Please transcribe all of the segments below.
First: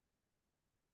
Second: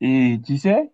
Et tu sais,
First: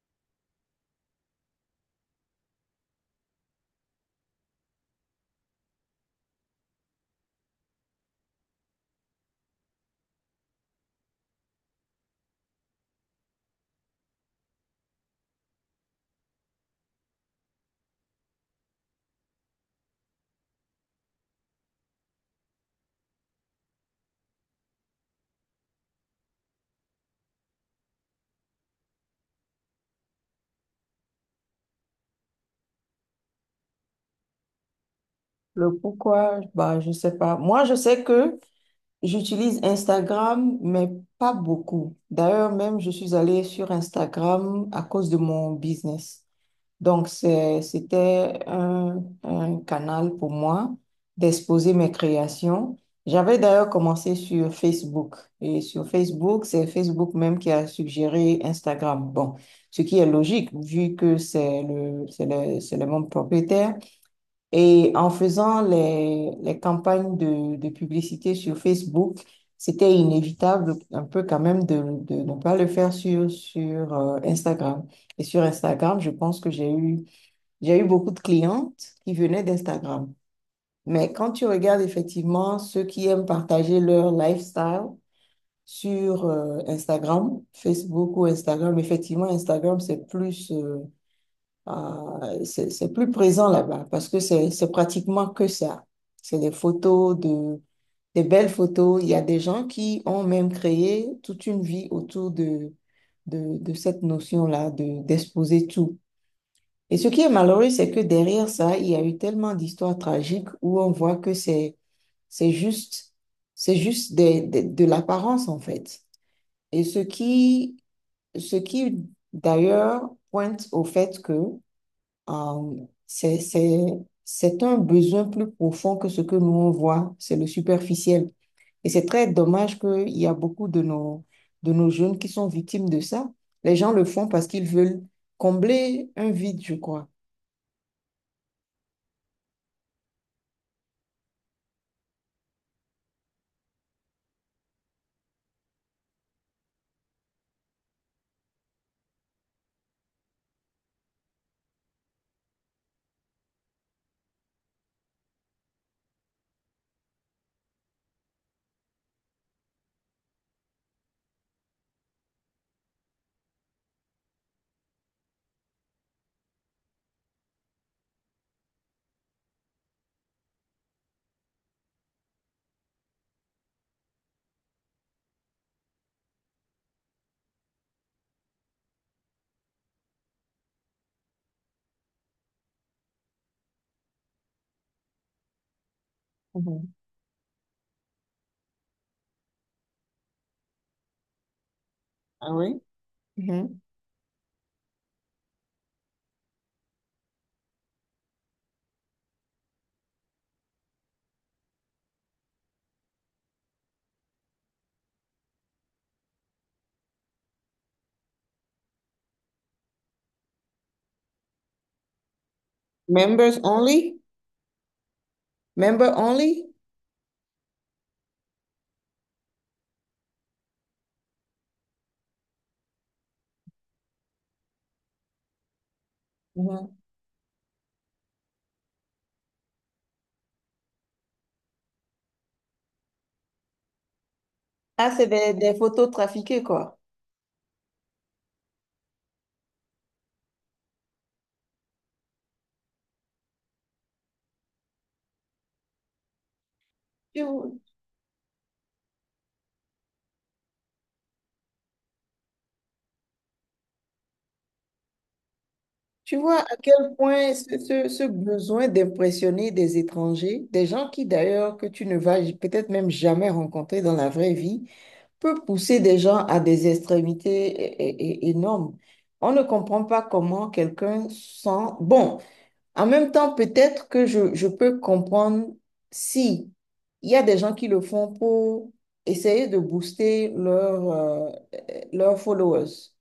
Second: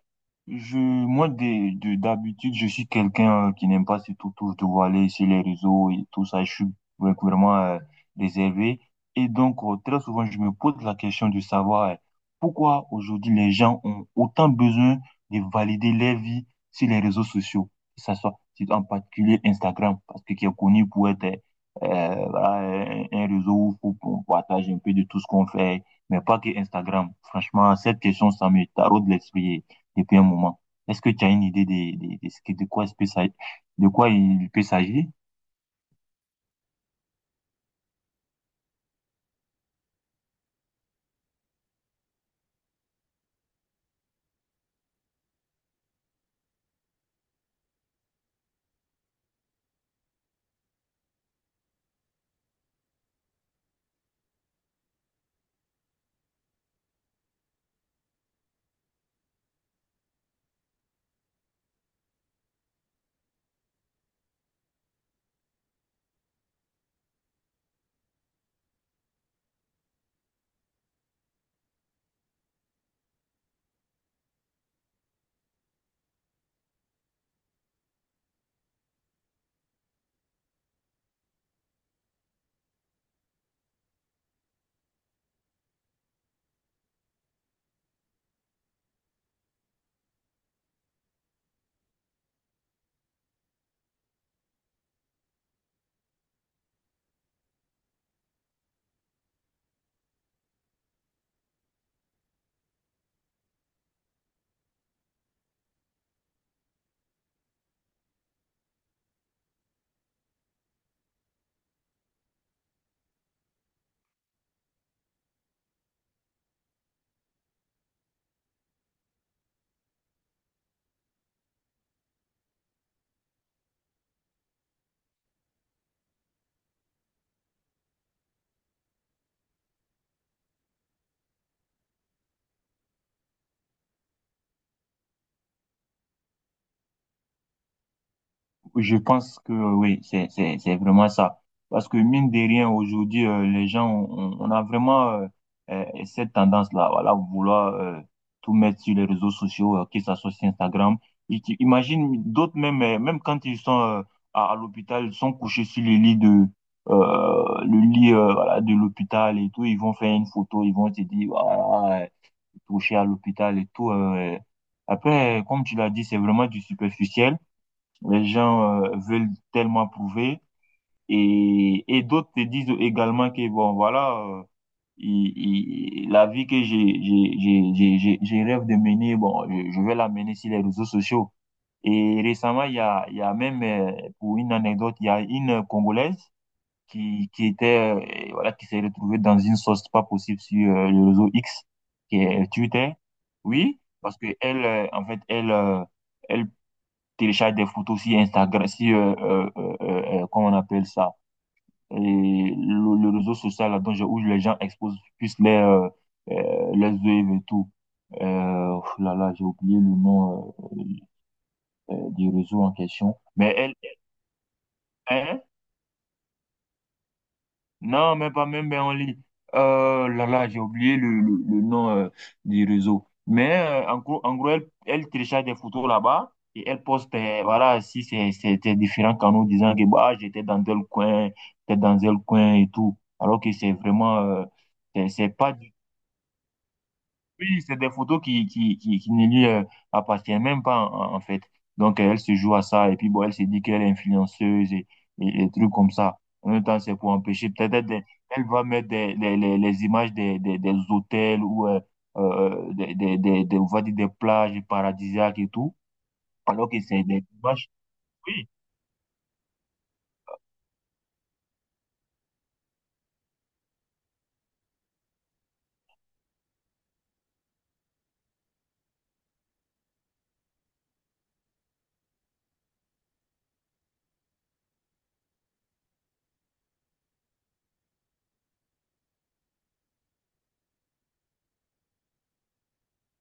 je, moi, d'habitude, je suis quelqu'un qui n'aime pas surtout tout de aller sur les réseaux et tout ça. Je suis vraiment réservé. Et donc, très souvent, je me pose la question de savoir pourquoi aujourd'hui les gens ont autant besoin de valider leur vie sur les réseaux sociaux, que ça soit c'est en particulier Instagram, parce que qui est connu pour être voilà, un réseau où on partage un peu de tout ce qu'on fait mais pas que Instagram. Franchement, cette question, ça me taraude l'esprit depuis un moment. Est-ce que tu as une idée de quoi, de quoi il peut s'agir? Le pourquoi, bah, je sais pas. Moi, je sais que j'utilise Instagram, mais pas beaucoup. D'ailleurs, même, je suis allée sur Instagram à cause de mon business. Donc, c'était un canal pour moi d'exposer mes créations. J'avais d'ailleurs commencé sur Facebook. Et sur Facebook, c'est Facebook même qui a suggéré Instagram. Bon, ce qui est logique, vu que c'est le même propriétaire. Et en faisant les campagnes de publicité sur Facebook, c'était inévitable un peu quand même de ne pas le faire sur Instagram. Et sur Instagram, je pense que j'ai eu beaucoup de clientes qui venaient d'Instagram. Mais quand tu regardes effectivement ceux qui aiment partager leur lifestyle sur Instagram, Facebook ou Instagram, effectivement, Instagram, c'est c'est plus présent là-bas parce que c'est pratiquement que ça. C'est des photos, de, des belles photos. Il y a des gens qui ont même créé toute une vie autour de, de cette notion-là, de, d'exposer tout. Et ce qui est malheureux, c'est que derrière ça, il y a eu tellement d'histoires tragiques où on voit que c'est juste, c'est juste de l'apparence en fait. Et ce qui d'ailleurs pointe au fait que euh, c'est, c'est, c'est un besoin plus profond que ce que nous on voit, c'est le superficiel. Et c'est très dommage qu'il y a beaucoup de de nos jeunes qui sont victimes de ça. Les gens le font parce qu'ils veulent combler un vide, je crois. Je pense que oui, c'est vraiment ça. Parce que mine de rien, aujourd'hui, les gens, on a vraiment cette tendance-là, voilà, vouloir tout mettre sur les réseaux sociaux, que ça soit sur Instagram. Imagine d'autres même, même quand ils sont à l'hôpital, ils sont couchés sur les lits de le lit voilà, de l'hôpital et tout, ils vont faire une photo, ils vont te dire voilà, touché à l'hôpital et tout. Après, comme tu l'as dit, c'est vraiment du superficiel. Les gens veulent tellement prouver et et, d'autres te disent également que bon voilà il- la vie que j'ai rêve de mener bon je vais la mener sur les réseaux sociaux et récemment il y a même pour une anecdote il y a une Congolaise Mhm. qui était voilà qui s'est retrouvée dans une sauce pas possible sur le réseau X qui Ah est oui? Twitter Mhm. oui parce que elle en fait elle elle télécharge des photos sur Instagram, sur, comment on appelle ça, et le réseau social là, dont je- où les gens exposent plus les œuvres et tout. Oh là là, j'ai oublié le nom du réseau en question. Mais Members elle, only? hein? Member only? Non, même pas, même ben, en ligne. Là, là, j'ai oublié le nom du réseau. Mais en gros elle, elle télécharge des photos là-bas et elle Mhm. poste, voilà, si c'est c'est différents canaux disant que bah, j'étais dans tel coin, j'étais dans tel coin et tout. Alors que c'est vraiment, c'est Ah, c'est c'est pas, des photos trafiquées, quoi. oui, c'est des photos qui ne lui appartiennent même pas, en fait. Donc, elle se joue à ça, et puis, bon, elle se dit qu'elle est influenceuse et et trucs comme ça. En même temps, c'est pour Tu, empêcher. Peut-être elle, elle va mettre les images des hôtels ou on va dire des plages paradisiaques et tout, Tu vois alors à que c'est quel des point images. Ce Oui, besoin d'impressionner des étrangers, des gens qui d'ailleurs que tu ne vas peut-être même jamais rencontrer dans la vraie vie, peut pousser des gens à des extrémités énormes. On ne comprend pas comment quelqu'un sent... Bon, en même temps, peut-être que je peux comprendre si il y a des gens qui le font pour essayer de booster leur, leurs followers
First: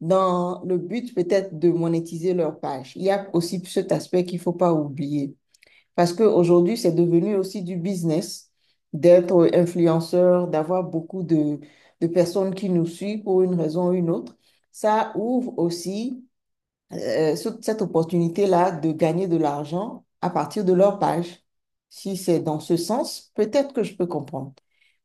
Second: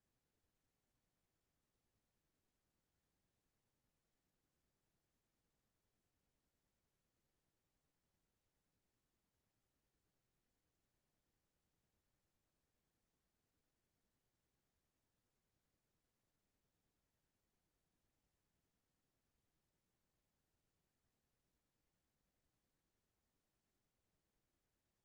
dans le but peut-être de monétiser leur page. Il y a aussi cet aspect qu'il ne faut pas oublier. Parce qu'aujourd'hui, c'est devenu aussi du business d'être influenceur, d'avoir beaucoup de personnes qui nous suivent pour une raison ou une autre. Ça ouvre aussi euh, cette opportunité-là de gagner de l'argent à partir de leur page. Si c'est dans ce sens, peut-être que je peux comprendre.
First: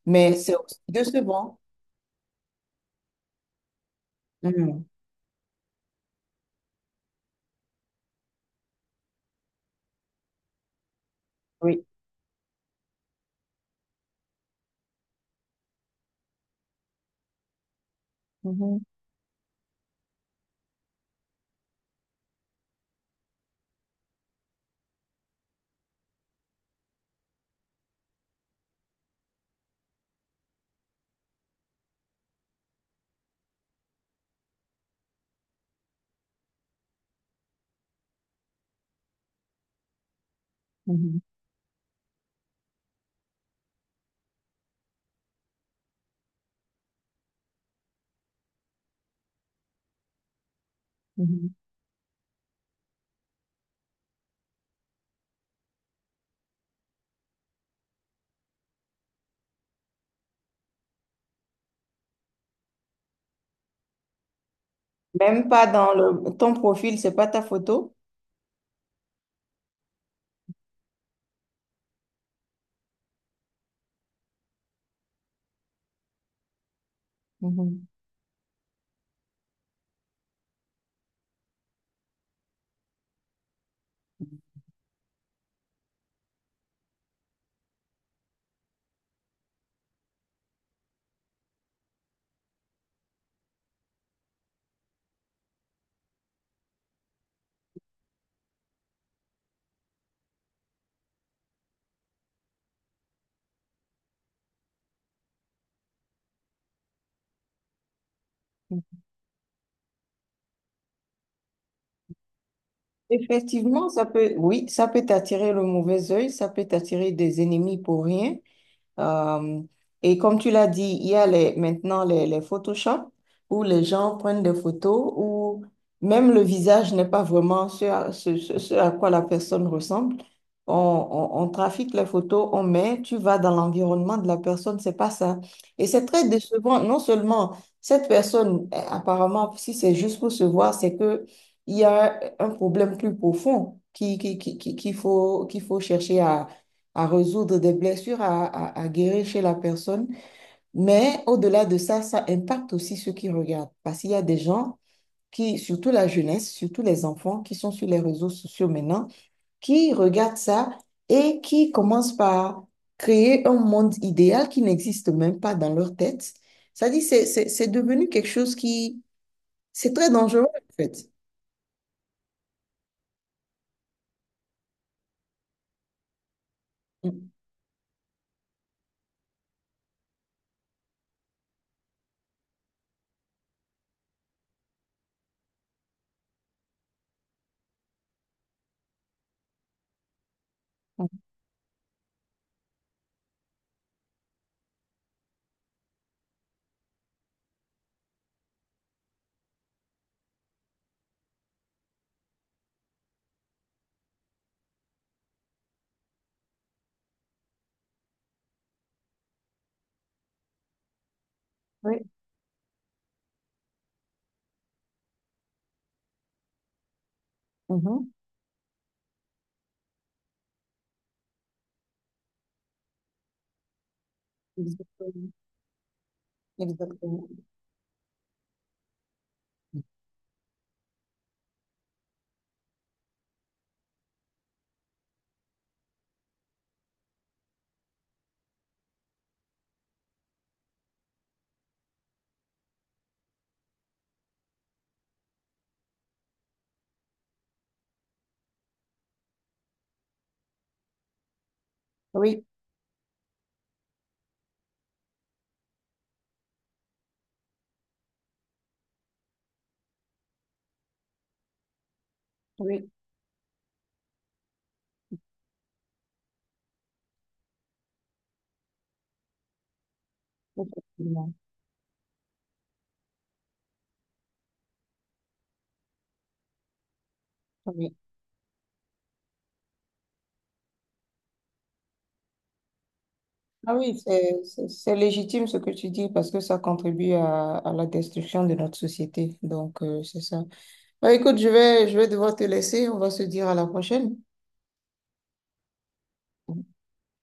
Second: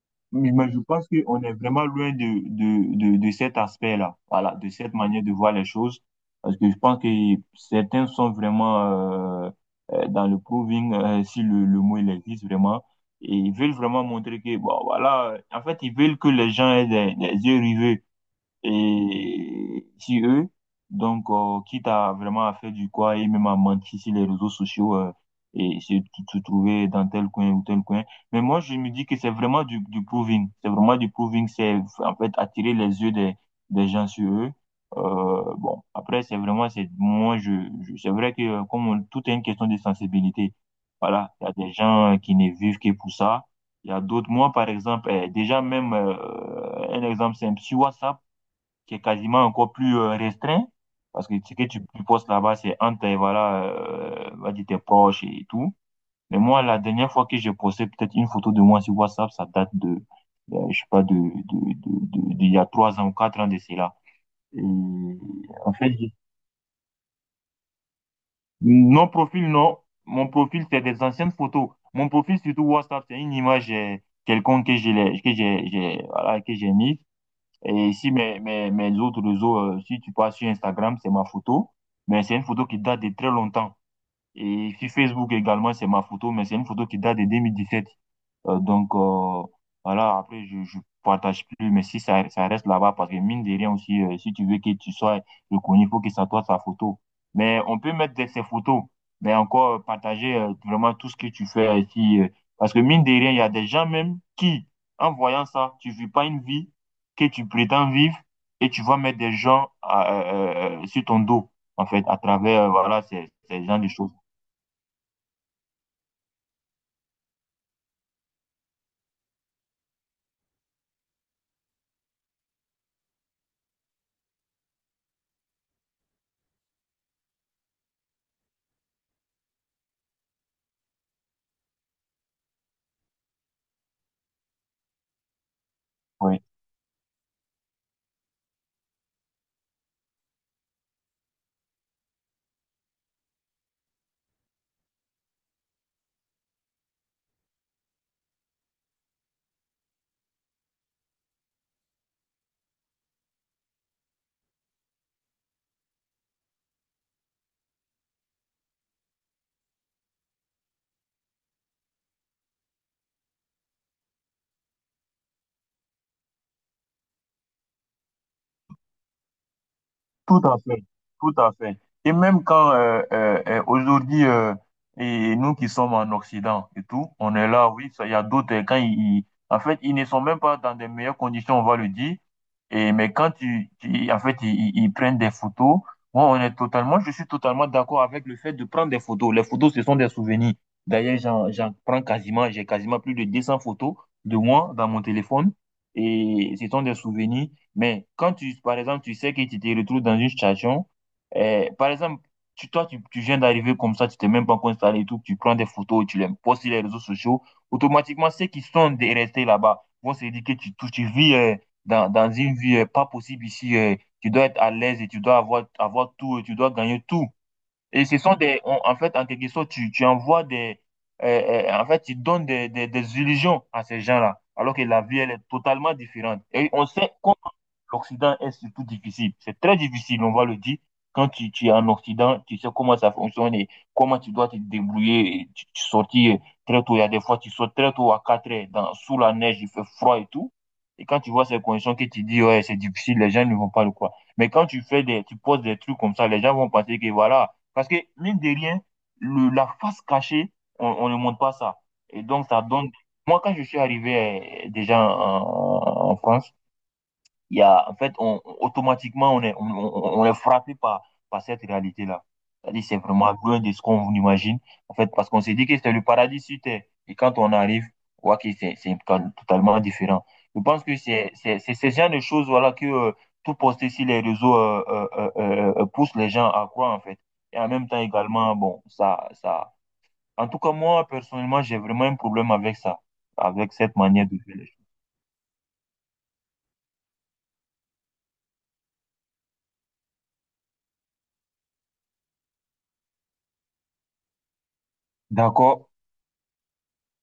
Mais Mais c'est mais je aussi pense qu'on est décevant. vraiment loin de cet aspect-là, voilà, de Mhm. cette manière de voir les choses, parce que je pense que certains sont vraiment dans le proving, si le Oui. mot il existe vraiment, et ils veulent vraiment montrer que, bon, voilà, en fait, ils veulent que les gens aient des yeux rivés Mhm. et si eux, donc, quitte à vraiment à faire du quoi et même à mentir sur les réseaux sociaux et se trouver dans tel coin ou tel coin. Mais moi, je me dis que c'est vraiment du proving. C'est vraiment du proving. C'est en fait attirer les yeux des gens sur eux. Bon, après, c'est vraiment, c'est moi, c'est vrai que tout est une question de sensibilité. Mhm. Voilà, il y a des gens qui ne vivent que pour ça. Il y a d'autres, moi, par exemple, déjà même, un exemple simple, sur WhatsApp, qui est quasiment encore plus restreint, parce que Mhm. ce que tu postes là-bas, c'est entre, voilà, on va dire tes proches et tout. Mais moi, la dernière fois que j'ai posté peut-être une photo de moi sur WhatsApp, ça date de, je sais pas, d'il y a trois ans ou quatre ans de cela. Et Même pas en dans fait, le, ton profil, c'est pas ta photo. non profil, non. Mon profil, c'est des anciennes photos. Mon profil, surtout WhatsApp, c'est une image quelconque voilà, que j'ai mise. Mhm. Et ici, mes autres réseaux, si tu passes sur Instagram, c'est ma photo, mais c'est une photo qui date de très longtemps. Et sur Facebook également, c'est ma photo, mais c'est une photo qui date de 2017. Donc, voilà, après, je partage plus, mais si ça, ça reste là-bas, parce que mine de rien aussi, si tu veux que tu sois reconnu, il faut que ça soit sa photo. Mais on peut mettre ces photos, mais encore partager vraiment tout ce que tu fais ici. Parce que mine de rien, il y a des gens même qui, en voyant ça, tu vis pas une vie que tu prétends vivre et tu vas mettre des gens sur ton dos, en fait, à travers, voilà, ces gens Effectivement, de ça choses. peut, oui, ça peut t'attirer le mauvais œil, ça peut t'attirer des ennemis pour rien. Euh, et comme tu l'as dit, il y a les, maintenant les Photoshop où les gens prennent des photos où même le visage n'est pas vraiment ce à quoi la personne ressemble. On, on trafique les photos, on met, tu vas dans l'environnement de la personne, c'est pas ça. Et c'est très Oui, décevant. Non seulement cette personne, eh, apparemment, si c'est juste pour se voir, c'est que il y a un problème plus profond qu'il faut chercher à résoudre des blessures, à, à guérir chez la personne. Mais au-delà de ça, ça impacte aussi ceux qui regardent. Parce qu'il y a des gens qui, surtout la jeunesse, surtout les enfants qui sont sur les réseaux sociaux maintenant, qui regardent ça et qui commencent par créer un monde idéal qui n'existe même pas dans leur tête. Ça dit, c'est devenu quelque chose qui, c'est très tout dangereux à en fait, fait. tout à fait. Et même quand aujourd'hui, et nous qui sommes en Occident et tout, Mm. on est là, oui, ça, il y a d'autres, quand en fait, ils, ne sont même pas dans des meilleures conditions, on va le dire, et, mais quand en fait, ils prennent des photos, moi, on est totalement, je suis totalement d'accord avec le fait de prendre des photos. Les photos, ce sont des souvenirs. D'ailleurs, j'en prends quasiment, j'ai quasiment plus de 200 photos de moi dans mon téléphone, et ce sont des souvenirs. Mais quand tu, par exemple, tu sais que tu te retrouves dans une situation, par exemple, tu, toi, tu viens d'arriver comme ça, tu t'es même pas encore installé et tout, tu prends des photos, tu les postes sur les réseaux sociaux, automatiquement, ceux qui sont restés là-bas vont se dire que tu vis Oui, dans une vie pas possible ici, tu dois être à l'aise et tu dois avoir, avoir tout, et tu dois gagner tout. Et mhm. ce sont des, en fait, en quelque sorte, tu envoies des, euh, en fait, tu donnes des illusions à ces gens-là, alors que la vie, elle Exactement. est totalement différente. Et on sait Exactement. l'Occident est surtout difficile. C'est très difficile, on va le dire. Quand tu es en Occident, tu sais comment ça fonctionne et comment tu dois te débrouiller. Et tu sortis très tôt. Il y a des fois, tu sors très tôt à 4 heures, dans, sous la neige, il fait froid et tout. Et quand tu vois ces conditions que tu dis, ouais, c'est difficile, les gens ne vont pas le croire. Mais quand tu fais des, tu poses des trucs comme ça, les gens vont penser que voilà. Parce que, mine de rien, la face cachée, on ne montre pas ça. Et Oui, donc, ça donne, moi, quand je suis arrivé déjà en France, il y a, en fait, automatiquement, on est, on est frappé par, par cette réalité-là. C'est-à-dire, oui, c'est vraiment loin de ce qu'on imagine. En fait, parce qu'on s'est dit que c'était le paradis sur Terre. Et quand on arrive, on voit que c'est, totalement différent. Je pense que effectivement. C'est ce genre de choses, voilà, que tout poster sur les réseaux pousse les gens à croire, en fait. Et en même Oui. temps, également, bon, ça, ça. En tout cas, moi, personnellement, j'ai vraiment un problème avec ça, avec Ah oui, cette manière de faire les choses. c'est légitime ce que tu dis parce que ça contribue à la destruction de notre société. Donc, c'est ça. Bah, écoute, je vais devoir te laisser. On va se dire à la prochaine. D'accord.